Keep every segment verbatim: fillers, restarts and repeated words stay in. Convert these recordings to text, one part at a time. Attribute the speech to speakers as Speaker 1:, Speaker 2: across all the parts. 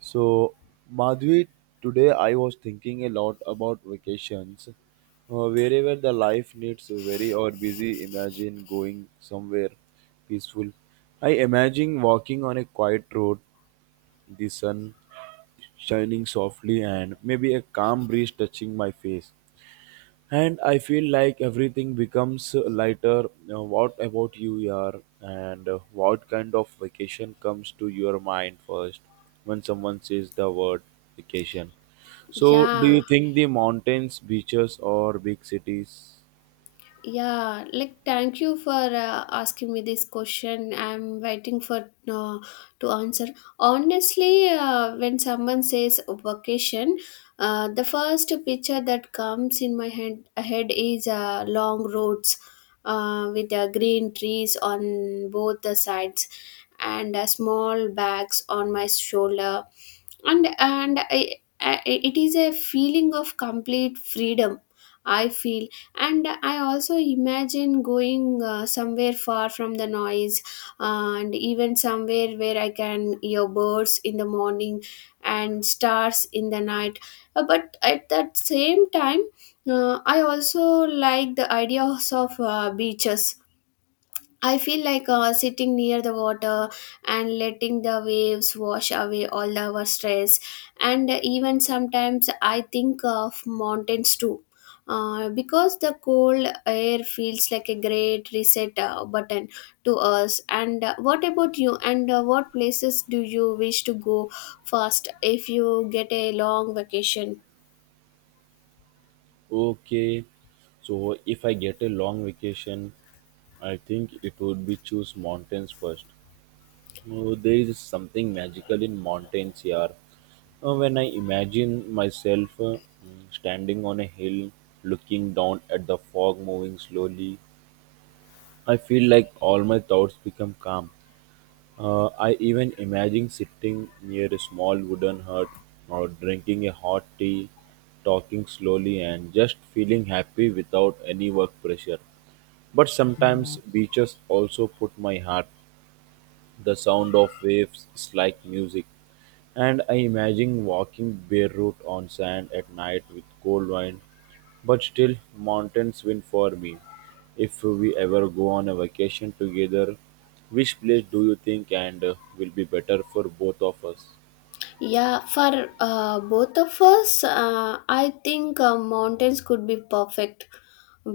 Speaker 1: So, Madhvi, today I was thinking a lot about vacations. Uh, wherever the life needs a very or busy, imagine going somewhere peaceful. I imagine walking on a quiet road, the sun shining softly, and maybe a calm breeze touching my face. And I feel like everything becomes lighter. Now, what about you, Yar? And uh, what kind of vacation comes to your mind first when someone says the word vacation? So, do
Speaker 2: Yeah,
Speaker 1: you think the mountains, beaches, or big cities?
Speaker 2: yeah. Like, thank you for uh, asking me this question. I'm waiting for uh, to answer. Honestly, uh, when someone says vacation, uh, the first picture that comes in my head head is uh, long roads uh, with uh, green trees on both the sides and uh, small bags on my shoulder and and I, I, it is a feeling of complete freedom I feel. And I also imagine going uh, somewhere far from the noise, and even somewhere where I can hear birds in the morning and stars in the night. Uh, but at that same time, uh, i also like the ideas of uh, beaches. I feel like uh, sitting near the water and letting the waves wash away all our stress. And even sometimes I think of mountains too. Uh, because the cold air feels like a great reset uh, button to us. And uh, what about you? And uh, what places do you wish to go first if you get a long vacation?
Speaker 1: Okay, so if I get a long vacation, I think it would be choose mountains first. Oh, there is something magical in mountains here. Uh, when I imagine myself uh, mm, standing on a hill, looking down at the fog moving slowly, I feel like all my thoughts become calm. Uh, I even imagine sitting near a small wooden hut or drinking a hot tea, talking slowly, and just feeling happy without any work pressure. But sometimes beaches also put my heart the sound of waves is like music. And I imagine walking barefoot on sand at night with cold wind, but still mountains win for me. If we ever go on a vacation together, which place do you think and uh, will be better for both of us?
Speaker 2: Yeah, for uh, both of us, uh, I think uh, mountains could be perfect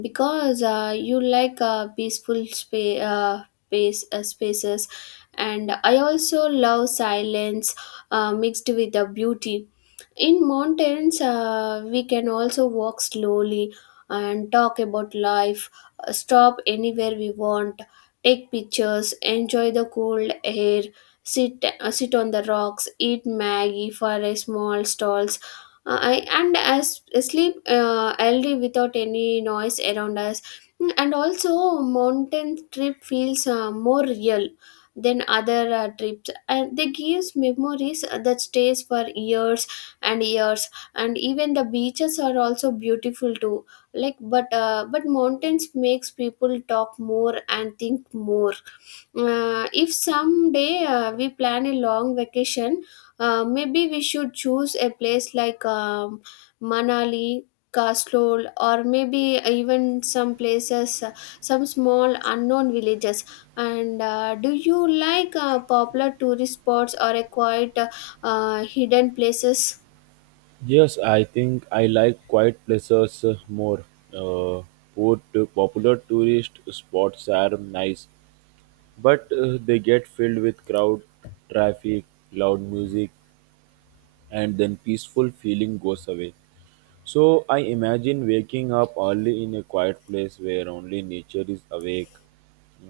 Speaker 2: because uh, you like uh, peaceful spa- uh, space, uh, spaces, and I also love silence uh, mixed with the beauty. In mountains, uh, we can also walk slowly and talk about life, uh, stop anywhere we want, take pictures, enjoy the cold air, sit uh, sit on the rocks, eat Maggie for a small stalls, uh, I, and as sleep uh, early without any noise around us. Mm, and also, mountain trip feels uh, more real than other uh, trips, and they gives memories that stays for years and years. And even the beaches are also beautiful too. Like, but uh, but mountains makes people talk more and think more. Uh, if someday uh, we plan a long vacation, uh, maybe we should choose a place like um, Manali, Kasol, or maybe even some places, uh, some small unknown villages. And uh, do you like uh, popular tourist spots or a quiet uh, hidden places?
Speaker 1: Yes, I think I like quiet places uh, more. Uh, put popular tourist spots are nice, but uh, they get filled with crowd, traffic, loud music, and then peaceful feeling goes away. So I imagine waking up early in a quiet place where only nature is awake,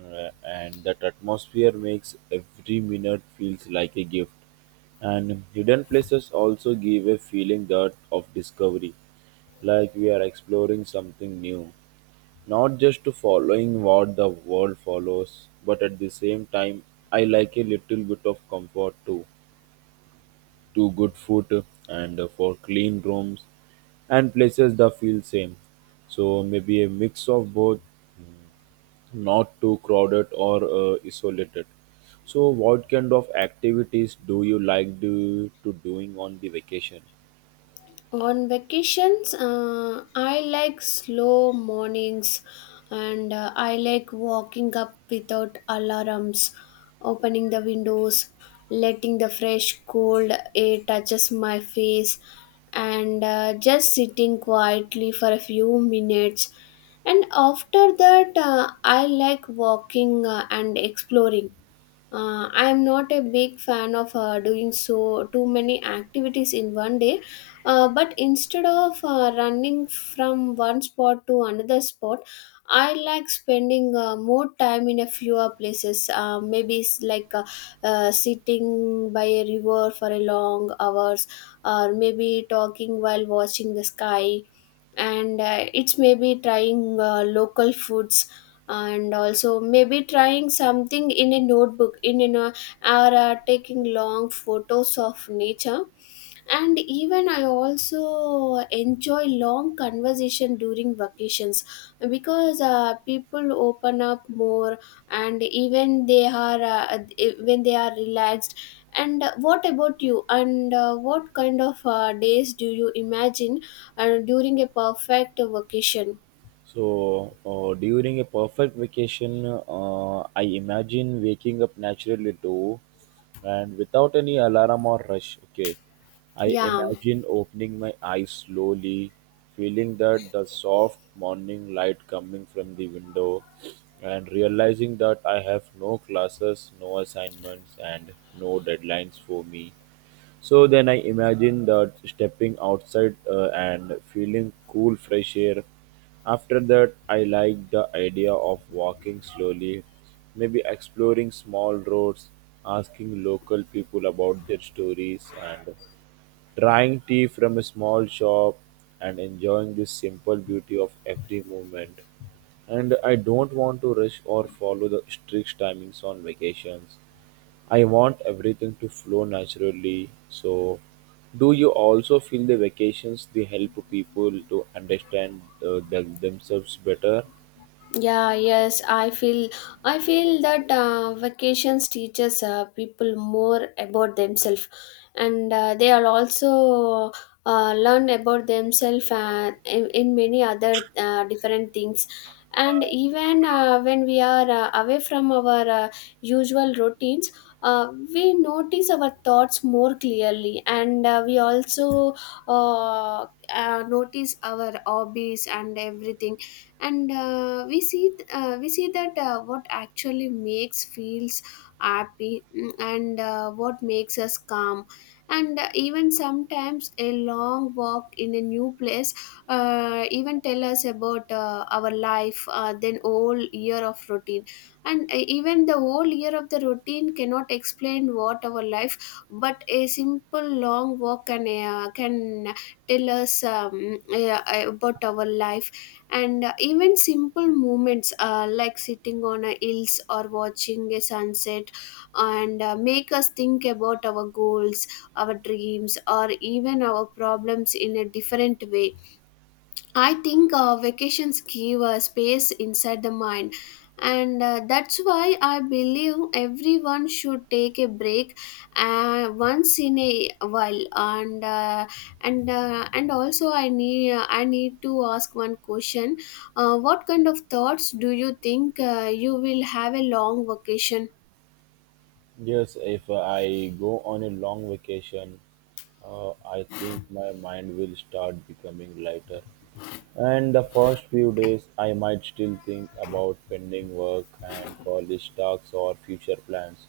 Speaker 1: uh, and that atmosphere makes every minute feels like a gift. And hidden places also give a feeling that of discovery, like we are exploring something new. Not just to following what the world follows, but at the same time, I like a little bit of comfort too. To good food and for clean rooms and places that feel same. So maybe a mix of both, not too crowded or uh, isolated. So what kind of activities do you like do, to doing on the vacation?
Speaker 2: On vacations, uh, I like slow mornings and uh, I like walking up without alarms, opening the windows, letting the fresh cold air touches my face and uh, just sitting quietly for a few minutes. And after that, uh, I like walking uh, and exploring. Uh, I am not a big fan of uh, doing so too many activities in one day, uh, but instead of uh, running from one spot to another spot, I like spending uh, more time in a fewer places. Uh, maybe it's like uh, uh, sitting by a river for a long hours, or maybe talking while watching the sky and uh, it's maybe trying uh, local foods, and also maybe trying something in a notebook in in a, or uh, taking long photos of nature. And even I also enjoy long conversation during vacations because uh, people open up more, and even they are uh, eh, when they are relaxed. And what about you? And uh, what kind of uh, days do you imagine uh, during a perfect vacation?
Speaker 1: So, uh, during a perfect vacation, uh, I imagine waking up naturally too and without any alarm or rush. Okay. I
Speaker 2: yeah
Speaker 1: imagine opening my eyes slowly, feeling that the soft morning light coming from the window, and realizing that I have no classes, no assignments, and no deadlines for me. So then I imagined that stepping outside uh, and feeling cool fresh air. After that, I liked the idea of walking slowly, maybe exploring small roads, asking local people about their stories, and trying tea from a small shop and enjoying the simple beauty of every moment. And I don't want to rush or follow the strict timings on vacations. I want everything to flow naturally. So, do you also feel the vacations they help people to understand uh, them- themselves better?
Speaker 2: yeah yes i feel i feel that uh, vacations teaches uh, people more about themselves, and uh, they are also uh, learn about themselves uh, in, in many other uh, different things. And even uh, when we are uh, away from our uh, usual routines, uh, we notice our thoughts more clearly, and uh, we also uh, uh, notice our hobbies and everything. And uh, we see th- uh, we see that uh, what actually makes feels happy, mm, and uh, what makes us calm. And uh, even sometimes a long walk in a new place uh, even tell us about uh, our life uh, then whole year of routine. And uh, even the whole year of the routine cannot explain what our life, but a simple long walk can uh, can tell us um, uh, about our life. And uh, even simple moments uh, like sitting on a hills or watching a sunset and uh, make us think about our goals, our dreams, or even our problems in a different way. I think uh, vacations give a space inside the mind, and uh, that's why I believe everyone should take a break uh, once in a while. And uh, and uh, and also, I need I need to ask one question: uh, What kind of thoughts do you think uh, you will have a long vacation?
Speaker 1: Yes, if I go on a long vacation, uh, I think my mind will start becoming lighter. And the first few days, I might still think about pending work and college talks or future plans.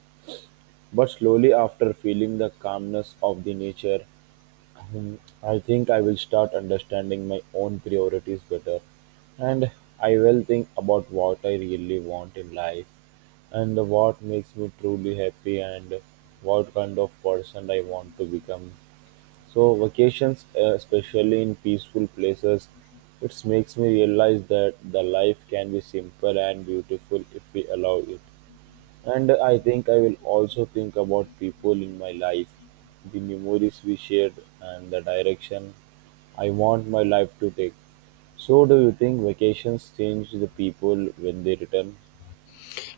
Speaker 1: But slowly, after feeling the calmness of the nature, Hmm, I think I will start understanding my own priorities better and I will think about what I really want in life and what makes me truly happy and what kind of person I want to become. So vacations, uh, especially in peaceful places, it makes me realize that the life can be simple and beautiful if we allow it. And I think I will also think about people in my life, the memories we shared, and the direction I want my life to take. So, do you think vacations change the people when they return?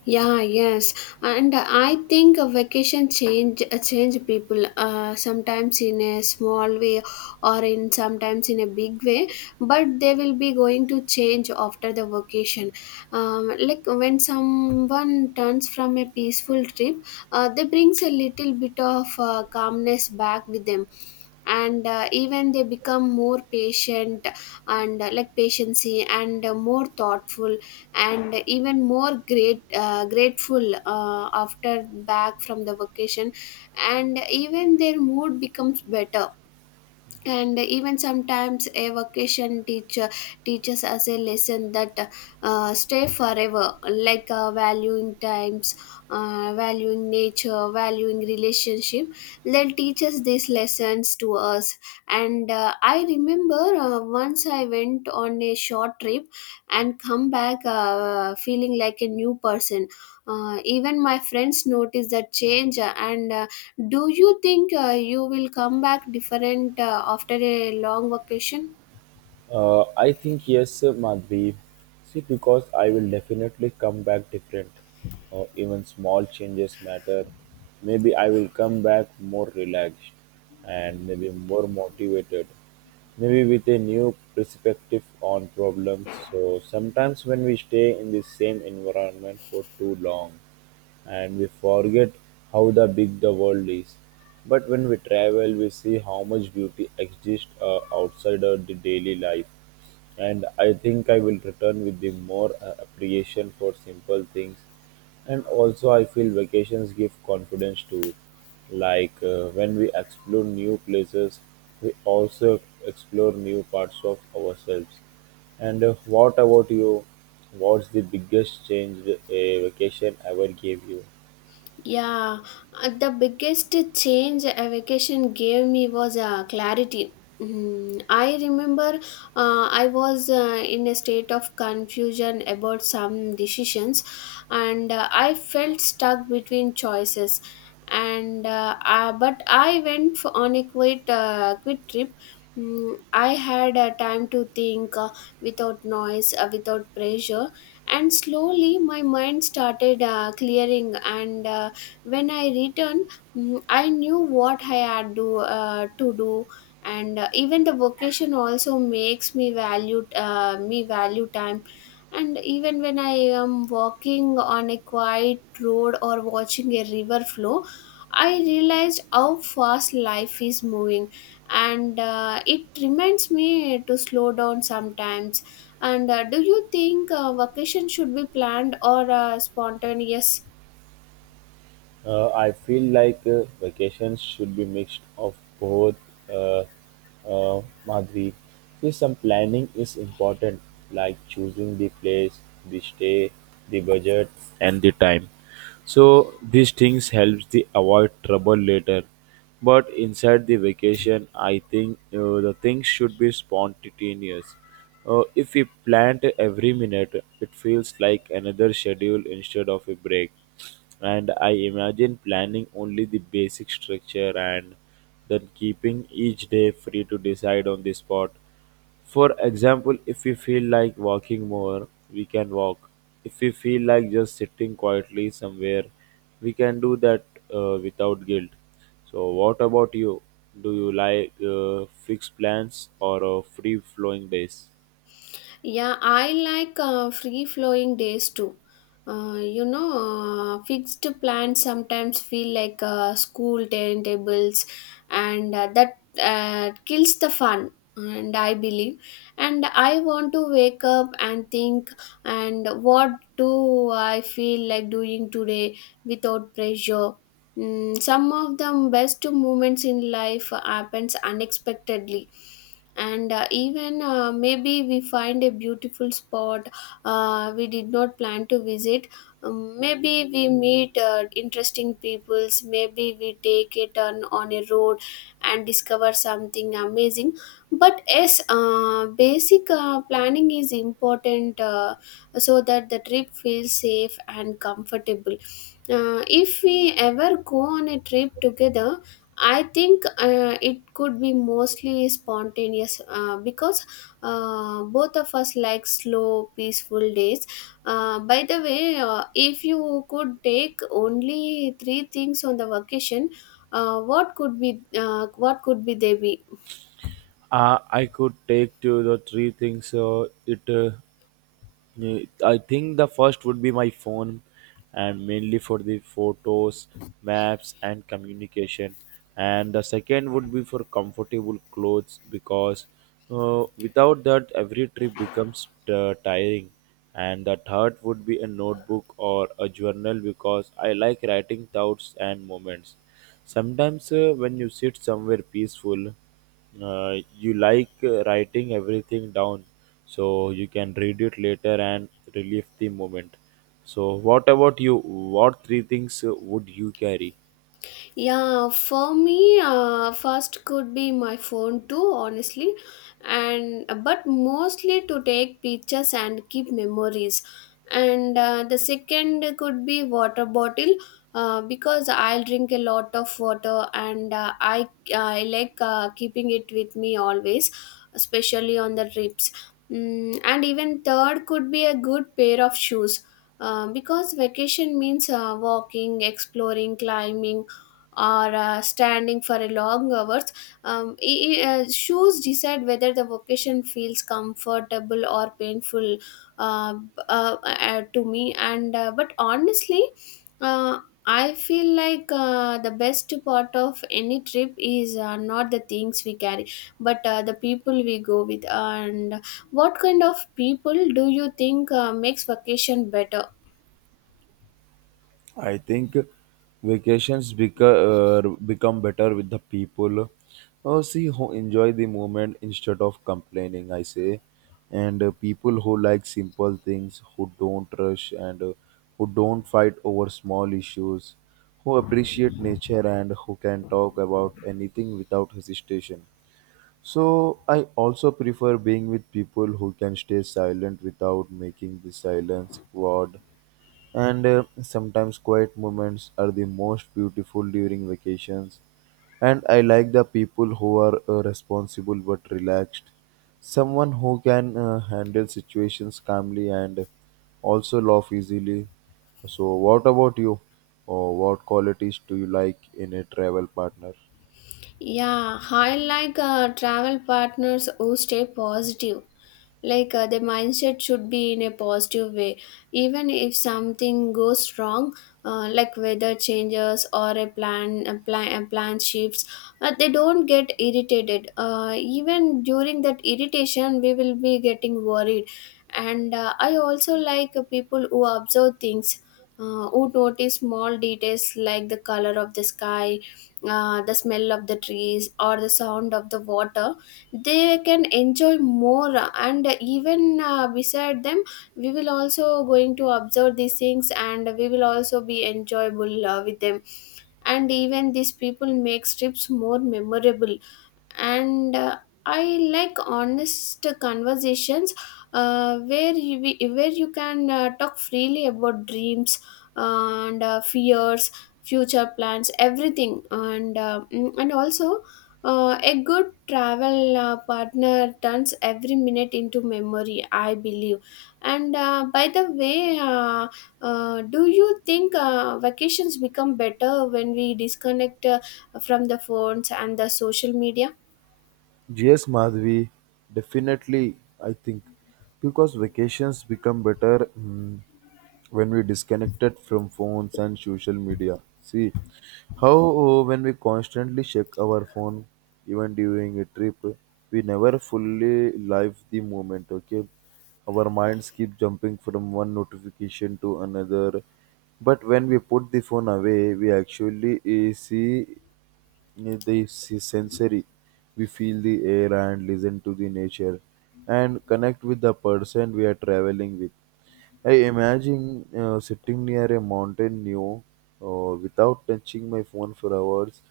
Speaker 2: Yeah, yes, and I think a vacation change uh, change people. Uh, sometimes in a small way, or in sometimes in a big way, but they will be going to change after the vacation. Um, like when someone turns from a peaceful trip, uh, they brings a little bit of uh, calmness back with them, and uh, even they become more patient, and uh, like patiency and uh, more thoughtful, and even more great uh, grateful uh, after back from the vacation. And even their mood becomes better, and even sometimes a vacation teacher teaches us a lesson that uh, stay forever, like uh, valuing times, uh, valuing nature, valuing relationship. They'll teach us these lessons to us. And uh, I remember uh, once I went on a short trip and come back uh, feeling like a new person. Uh, even my friends notice that change. uh, And uh, do you think uh, you will come back different uh, after a long vacation?
Speaker 1: Uh, I think yes, Madhvi. See, because I will definitely come back different. Uh, even small changes matter. Maybe I will come back more relaxed and maybe more motivated. Maybe with a new perspective on problems. So sometimes when we stay in the same environment for too long, and we forget how the big the world is. But when we travel, we see how much beauty exists uh, outside of the daily life. And I think I will return with the more uh, appreciation for simple things. And also, I feel vacations give confidence too. Like uh, when we explore new places, we also explore new parts of ourselves. And uh, what about you? What's the biggest change a vacation ever gave you?
Speaker 2: Yeah, uh, the biggest change a vacation gave me was uh, clarity. Mm, I remember uh, I was uh, in a state of confusion about some decisions, and uh, I felt stuck between choices. And uh, uh, but I went for, on a quick, uh, quick trip. Mm, I had uh, time to think, uh, without noise, uh, without pressure, and slowly my mind started uh, clearing and. Uh, when I returned, mm, I knew what I had to uh, to do. And uh, even the vocation also makes me value uh, me value time. And even when I am walking on a quiet road or watching a river flow, I realized how fast life is moving, and uh, it reminds me to slow down sometimes. And uh, do you think uh, vacation should be planned or uh, spontaneous?
Speaker 1: Uh, I feel like uh, vacations should be mixed of both. Uh, uh, Madhuri, see, some planning is important, like choosing the place, the stay, the budget, and the time. So these things helps the avoid trouble later. But inside the vacation, I think uh, the things should be spontaneous. Uh, if we planned every minute, it feels like another schedule instead of a break and I imagine planning only the basic structure and then keeping each day free to decide on the spot. For example, if we feel like walking more, we can walk. If we feel like just sitting quietly somewhere, we can do that uh, without guilt. So, what about you? Do you like uh, fixed plans or uh, free flowing days?
Speaker 2: Yeah, I like uh, free flowing days too. Uh, you know, uh, fixed plans sometimes feel like uh, school timetables, and uh, that uh, kills the fun. And I believe, and I want to wake up and think, and what do I feel like doing today without pressure? Mm, some of the best moments in life happens unexpectedly, and uh, even uh, maybe we find a beautiful spot uh, we did not plan to visit. Um, maybe we meet uh, interesting peoples, maybe we take a turn on a road and discover something amazing. But yes, uh, basic uh, planning is important, uh, so that the trip feels safe and comfortable. Uh, if we ever go on a trip together, I think uh, it could be mostly spontaneous uh, because uh, both of us like slow, peaceful days. Uh, by the way, uh, if you could take only three things on the vacation, uh, what could be uh, what could be they be?
Speaker 1: Uh, I could take to the three things. Uh, it uh, Yeah, I think the first would be my phone, and mainly for the photos, maps, and communication. And the second would be for comfortable clothes because uh, without that, every trip becomes uh, tiring. And the third would be a notebook or a journal because I like writing thoughts and moments. Sometimes, uh, when you sit somewhere peaceful, uh, you like uh, writing everything down so you can read it later and relive the moment. So what about you? What three things uh, would you carry?
Speaker 2: Yeah, for me, uh, first could be my phone too, honestly, and but mostly to take pictures and keep memories. And uh, the second could be water bottle, uh, because I'll drink a lot of water, and uh, I I like uh, keeping it with me always, especially on the trips. Mm, and even third could be a good pair of shoes. Uh, because vacation means uh, walking, exploring, climbing, or uh, standing for a long hours. Um, i- i- uh, shoes decide whether the vocation feels comfortable or painful uh, b- uh, uh, to me. And uh, but honestly, uh, I feel like uh, the best part of any trip is uh, not the things we carry but uh, the people we go with. And what kind of people do you think uh, makes vacation better?
Speaker 1: I think vacations beca- uh, become better with the people. Uh, see who enjoy the moment instead of complaining. I say, and uh, people who like simple things, who don't rush, and uh, who don't fight over small issues, who appreciate nature, and who can talk about anything without hesitation. So I also prefer being with people who can stay silent without making the silence awkward and uh, sometimes quiet moments are the most beautiful during vacations. And I like the people who are uh, responsible but relaxed. Someone who can uh, handle situations calmly and also laugh easily. So, what about you? Or what qualities do you like in a travel partner?
Speaker 2: Yeah, I like uh, travel partners who stay positive. Like uh, the mindset should be in a positive way. Even if something goes wrong, uh, like weather changes or a plan, a plan, a plan shifts, uh, they don't get irritated. Uh, even during that irritation, we will be getting worried. And uh, I also like uh, people who observe things, uh, who notice small details like the color of the sky, uh, the smell of the trees, or the sound of the water. They can enjoy more, and even uh, beside them we will also going to observe these things, and we will also be enjoyable uh, with them, and even these people makes trips more memorable. And uh, I like honest conversations uh, where you we- where you can uh, talk freely about dreams, uh, and uh, fears, future plans, everything. And uh, mm, and also uh, a good travel uh, partner turns every minute into memory, I believe. And uh, by the way uh, uh, do you think uh, vacations become better when we disconnect uh, from the phones and the social media?
Speaker 1: Yes, Madhvi, definitely. I think because vacations become better mm, when we disconnected from phones and social media. See how uh, when we constantly check our phone, even during a trip, we never fully live the moment. Okay, our minds keep jumping from one notification to another. But when we put the phone away, we actually uh, see this is sensory. We feel the air and listen to the nature and connect with the person we are traveling with. I imagine uh, sitting near a mountain new uh, without touching my phone for hours,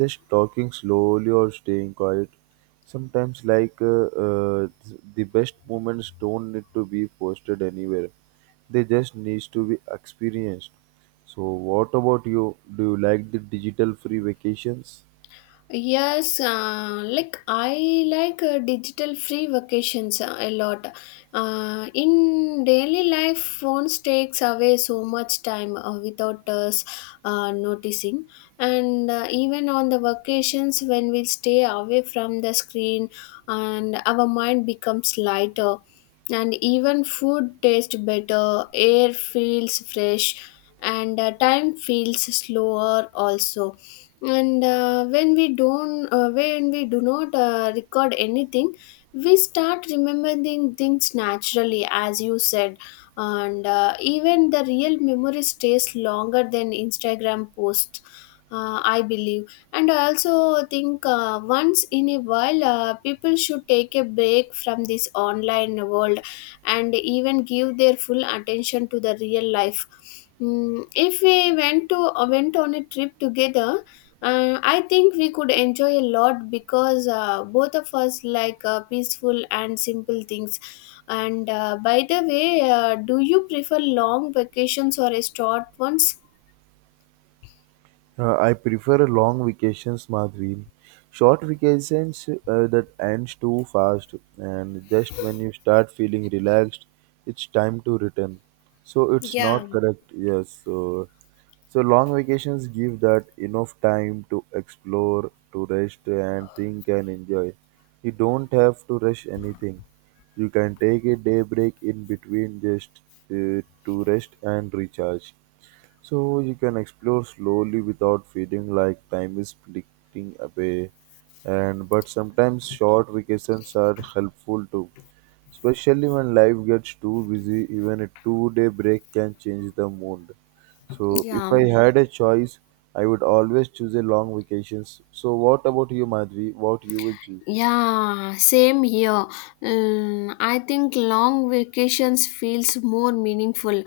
Speaker 1: just talking slowly or staying quiet. Sometimes like uh, uh, th- the best moments don't need to be posted anywhere, they just needs to be experienced. So what about you, do you like the digital free vacations?
Speaker 2: Yes, uh, like I like uh, digital free vacations uh, a lot. Uh, in daily life, phones takes away so much time uh, without us uh, noticing. And uh, even on the vacations, when we stay away from the screen, and our mind becomes lighter, and even food tastes better, air feels fresh, and uh, time feels slower also. And uh, when we don't uh, when we do not uh, record anything, we start remembering things naturally, as you said. And uh, even the real memory stays longer than instagram posts, uh, I believe. And I also think uh, once in a while uh, people should take a break from this online world and even give their full attention to the real life. Mm, if we went to uh, went on a trip together, uh, I think we could enjoy a lot because uh, both of us like uh, peaceful and simple things. And uh, by the way, uh, do you prefer long vacations or a short ones?
Speaker 1: Uh, I prefer long vacations, Madhvi. Short vacations uh, that ends too fast, and just when you start feeling relaxed, it's time to return. So it's
Speaker 2: Yeah.
Speaker 1: not correct. Yes. So, so long vacations give that enough time to explore, to rest, and think and enjoy. You don't have to rush anything. You can take a day break in between just uh, to rest and recharge. So you can explore slowly without feeling like time is splitting away. And but sometimes short vacations are helpful too, especially when life gets too busy. Even a two-day break can change the mood. So if
Speaker 2: Yeah.
Speaker 1: I had a choice, I would always choose a long vacations. So what about you, Madhvi? What you will choose?
Speaker 2: Yeah, same here. Mm, I think long vacations feels more meaningful.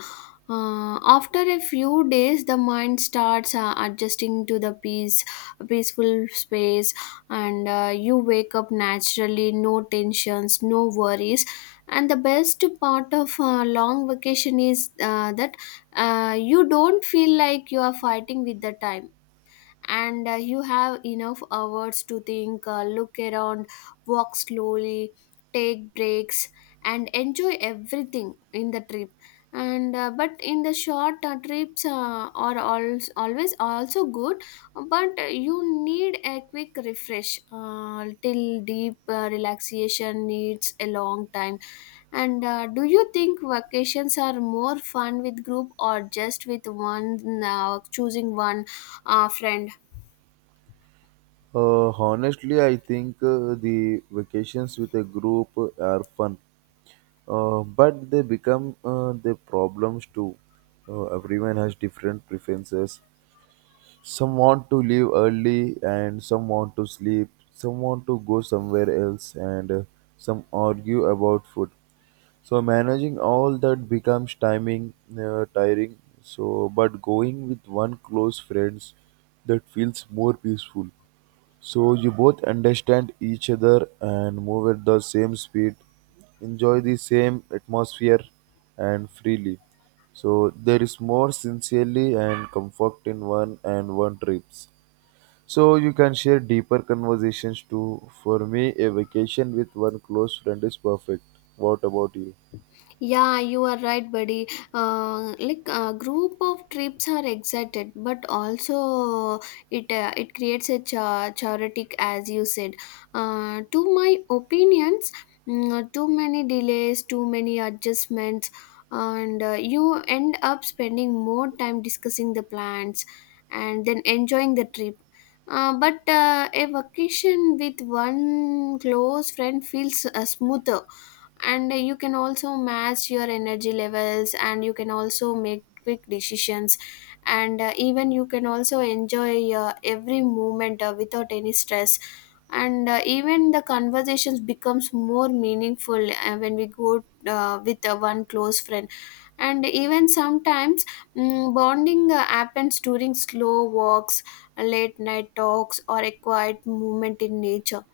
Speaker 2: Uh, after a few days, the mind starts uh, adjusting to the peace, peaceful space, and uh, you wake up naturally, no tensions, no worries. And the best part of uh, long vacation is uh, that uh, you don't feel like you are fighting with the time, and uh, you have enough hours to think, uh, look around, walk slowly, take breaks, and enjoy everything in the trip. And uh, but in the short uh, trips uh, are always always also good, but you need a quick refresh. Uh, till deep uh, relaxation needs a long time. And uh, do you think vacations are more fun with group or just with one, uh, choosing one uh, friend?
Speaker 1: Uh, honestly, I think uh, the vacations with a group are fun uh, but they become uh, the problems too. Uh, everyone has different preferences. Some want to leave early, and some want to sleep. Some want to go somewhere else, and uh, some argue about food. So managing all that becomes timing uh, tiring. So, but going with one close friends that feels more peaceful. So you both understand each other and move at the same speed, enjoy the same atmosphere and freely. So there is more sincerely and comfort in one and one trips. So you can share deeper conversations too. For me, a vacation with one close friend is perfect. What about you?
Speaker 2: Yeah, you are right, buddy. Uh, like a group of trips are excited, but also it uh, it creates a cha- chaotic, as you said. Uh, to my opinions, mm, uh, too many delays, too many adjustments, and uh, you end up spending more time discussing the plans and then enjoying the trip. Uh, but uh, a vacation with one close friend feels uh, smoother, and uh, you can also match your energy levels, and you can also make quick decisions, and uh, even you can also enjoy uh, every moment uh, without any stress, and uh, even the conversations becomes more meaningful uh, when we go uh, with uh, one close friend. And even sometimes, mm, bonding uh, happens during slow walks, late night talks, or a quiet moment in nature.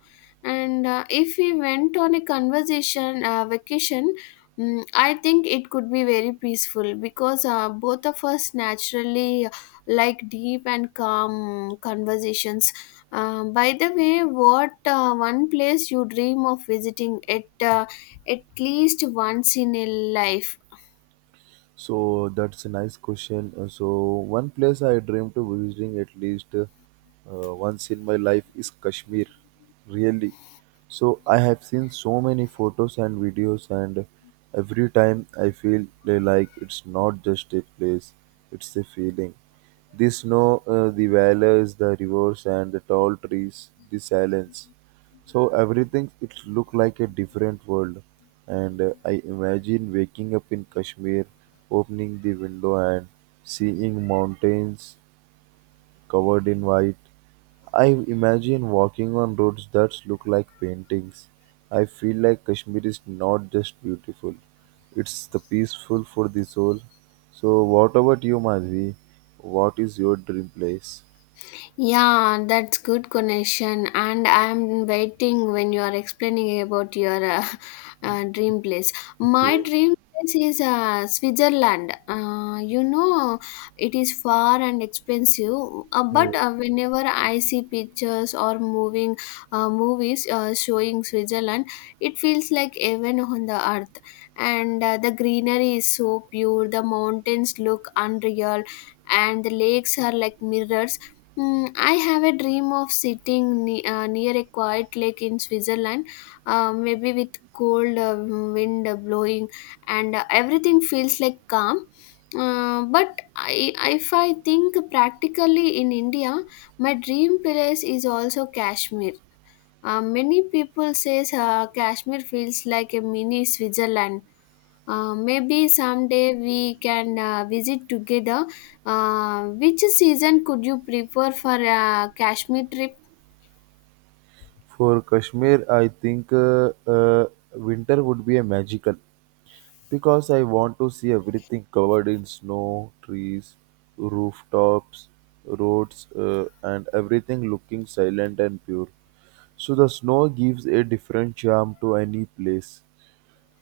Speaker 2: And uh, if we went on a conversation uh, vacation, mm, I think it could be very peaceful because uh, both of us naturally uh, like deep and calm conversations. Um, by the way what uh, one place you dream of visiting at uh, at least once in a life?
Speaker 1: So that's a nice question. Uh, So one place I dream to visiting at least uh, once in my life is Kashmir. Really. So I have seen so many photos and videos and every time I feel like it's not just a place, it's a feeling. The snow, uh, the valleys, the rivers and the tall trees, the silence. So everything it looked like a different world, and uh, I imagine waking up in Kashmir, opening the window and seeing mountains covered in white. I imagine walking on roads that look like paintings. I feel like Kashmir is not just beautiful; it's the peaceful for the soul. So, what about you, Madhvi? What is your dream place?
Speaker 2: Yeah, that's good connection. And I'm waiting when you are explaining about your uh, uh, dream place. My
Speaker 1: Okay.
Speaker 2: dream place is uh, Switzerland. Uh, you know, it is far and expensive. Uh, but uh, whenever I see pictures or moving uh, movies uh, showing Switzerland, it feels like heaven on the earth. And uh, the greenery is so pure. The mountains look unreal, and the lakes are like mirrors. Mm, I have a dream of sitting ne- uh, near a quiet lake in Switzerland, uh, maybe with cold uh, wind blowing, and uh, everything feels like calm. Uh, but I, if I think practically in India, my dream place is also Kashmir. Uh, many people says uh, Kashmir feels like a mini Switzerland. Uh, maybe someday we can uh, visit together. Uh, which season could you prefer for a Kashmir trip?
Speaker 1: For Kashmir, I think uh, uh, winter would be a magical because I want to see everything covered in snow, trees, rooftops, roads, uh, and everything looking silent and pure. So the snow gives a different charm to any place.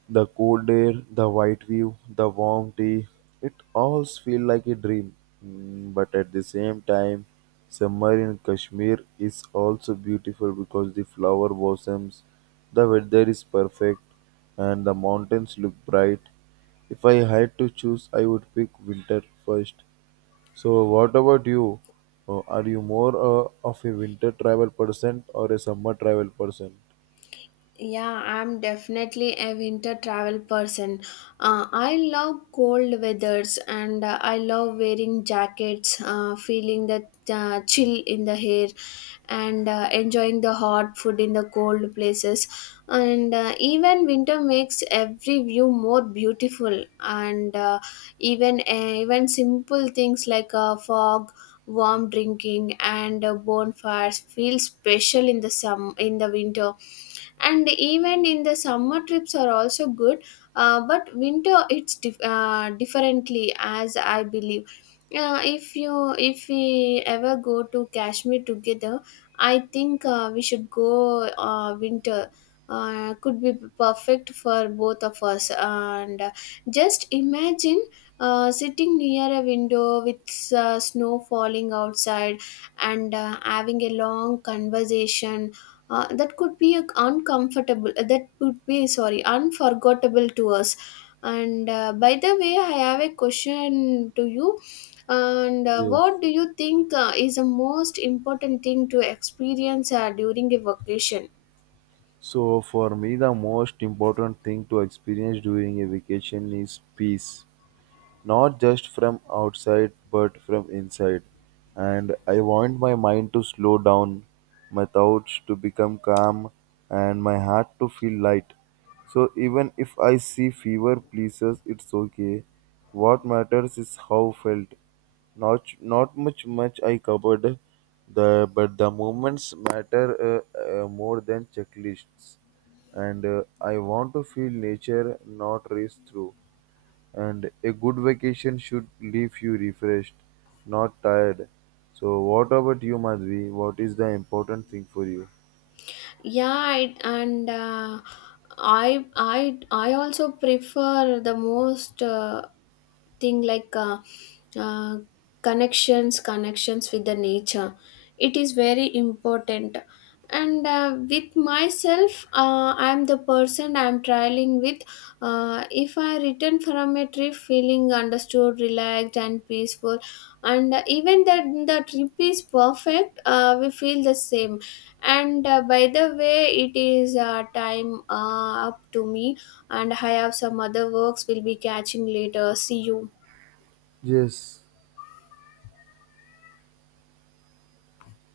Speaker 1: The cold air, the white view, the warm tea, it all feels like a dream. Mm, But at the same time, summer in Kashmir is also beautiful because the flower blossoms, the weather is perfect, and the mountains look bright. If I had to choose, I would pick winter first. So, what about you? Uh, Are you more uh, of a winter travel person or a summer travel person?
Speaker 2: Yeah, I'm definitely a winter travel person. Uh, I love cold weathers, and uh, I love wearing jackets, uh, feeling the uh, chill in the hair, and uh, enjoying the hot food in the cold places. And uh, even winter makes every view more beautiful. And uh, even uh, even simple things like a fog, warm drinking, and uh, bonfires feel special in the sum in the winter. And even in the summer, trips are also good, uh, but winter it's dif- uh, differently, as I believe. Uh, if you if we ever go to Kashmir together, I think uh, we should go, uh, winter uh, could be perfect for both of us. And uh, just imagine uh, sitting near a window with uh, snow falling outside, and uh, having a long conversation, uh, that could be a uncomfortable uh, that would be, sorry, unforgettable to us. And uh, by the way, I have a question to you. And uh,
Speaker 1: Yes.
Speaker 2: What do you think uh, is the most important thing to experience uh, during a vacation?
Speaker 1: So for me the most important thing to experience during a vacation is peace not just from outside but from inside. And I want my mind to slow down, my thoughts to become calm, and my heart to feel light. So even if I see fewer places, it's okay. What matters is how felt. Not not much much I covered, the but the moments matter uh, uh, more than checklists. And uh, I want to feel nature, not race through. And a good vacation should leave you refreshed, not tired. So, what about you, Madhvi? What is the important thing for you?
Speaker 2: Yeah, it, and uh, i i i also prefer the most uh, thing like uh, uh, connections connections with the nature. It is very important. And uh, with myself, uh, I'm the person I'm traveling with. Uh, if I return from a trip feeling understood, relaxed, and peaceful, and uh, even that, the trip is perfect, uh, we feel the same. And uh, by the way, it is uh, time uh, up to me, and I have some other works. We'll be catching later. See you.
Speaker 1: Yes.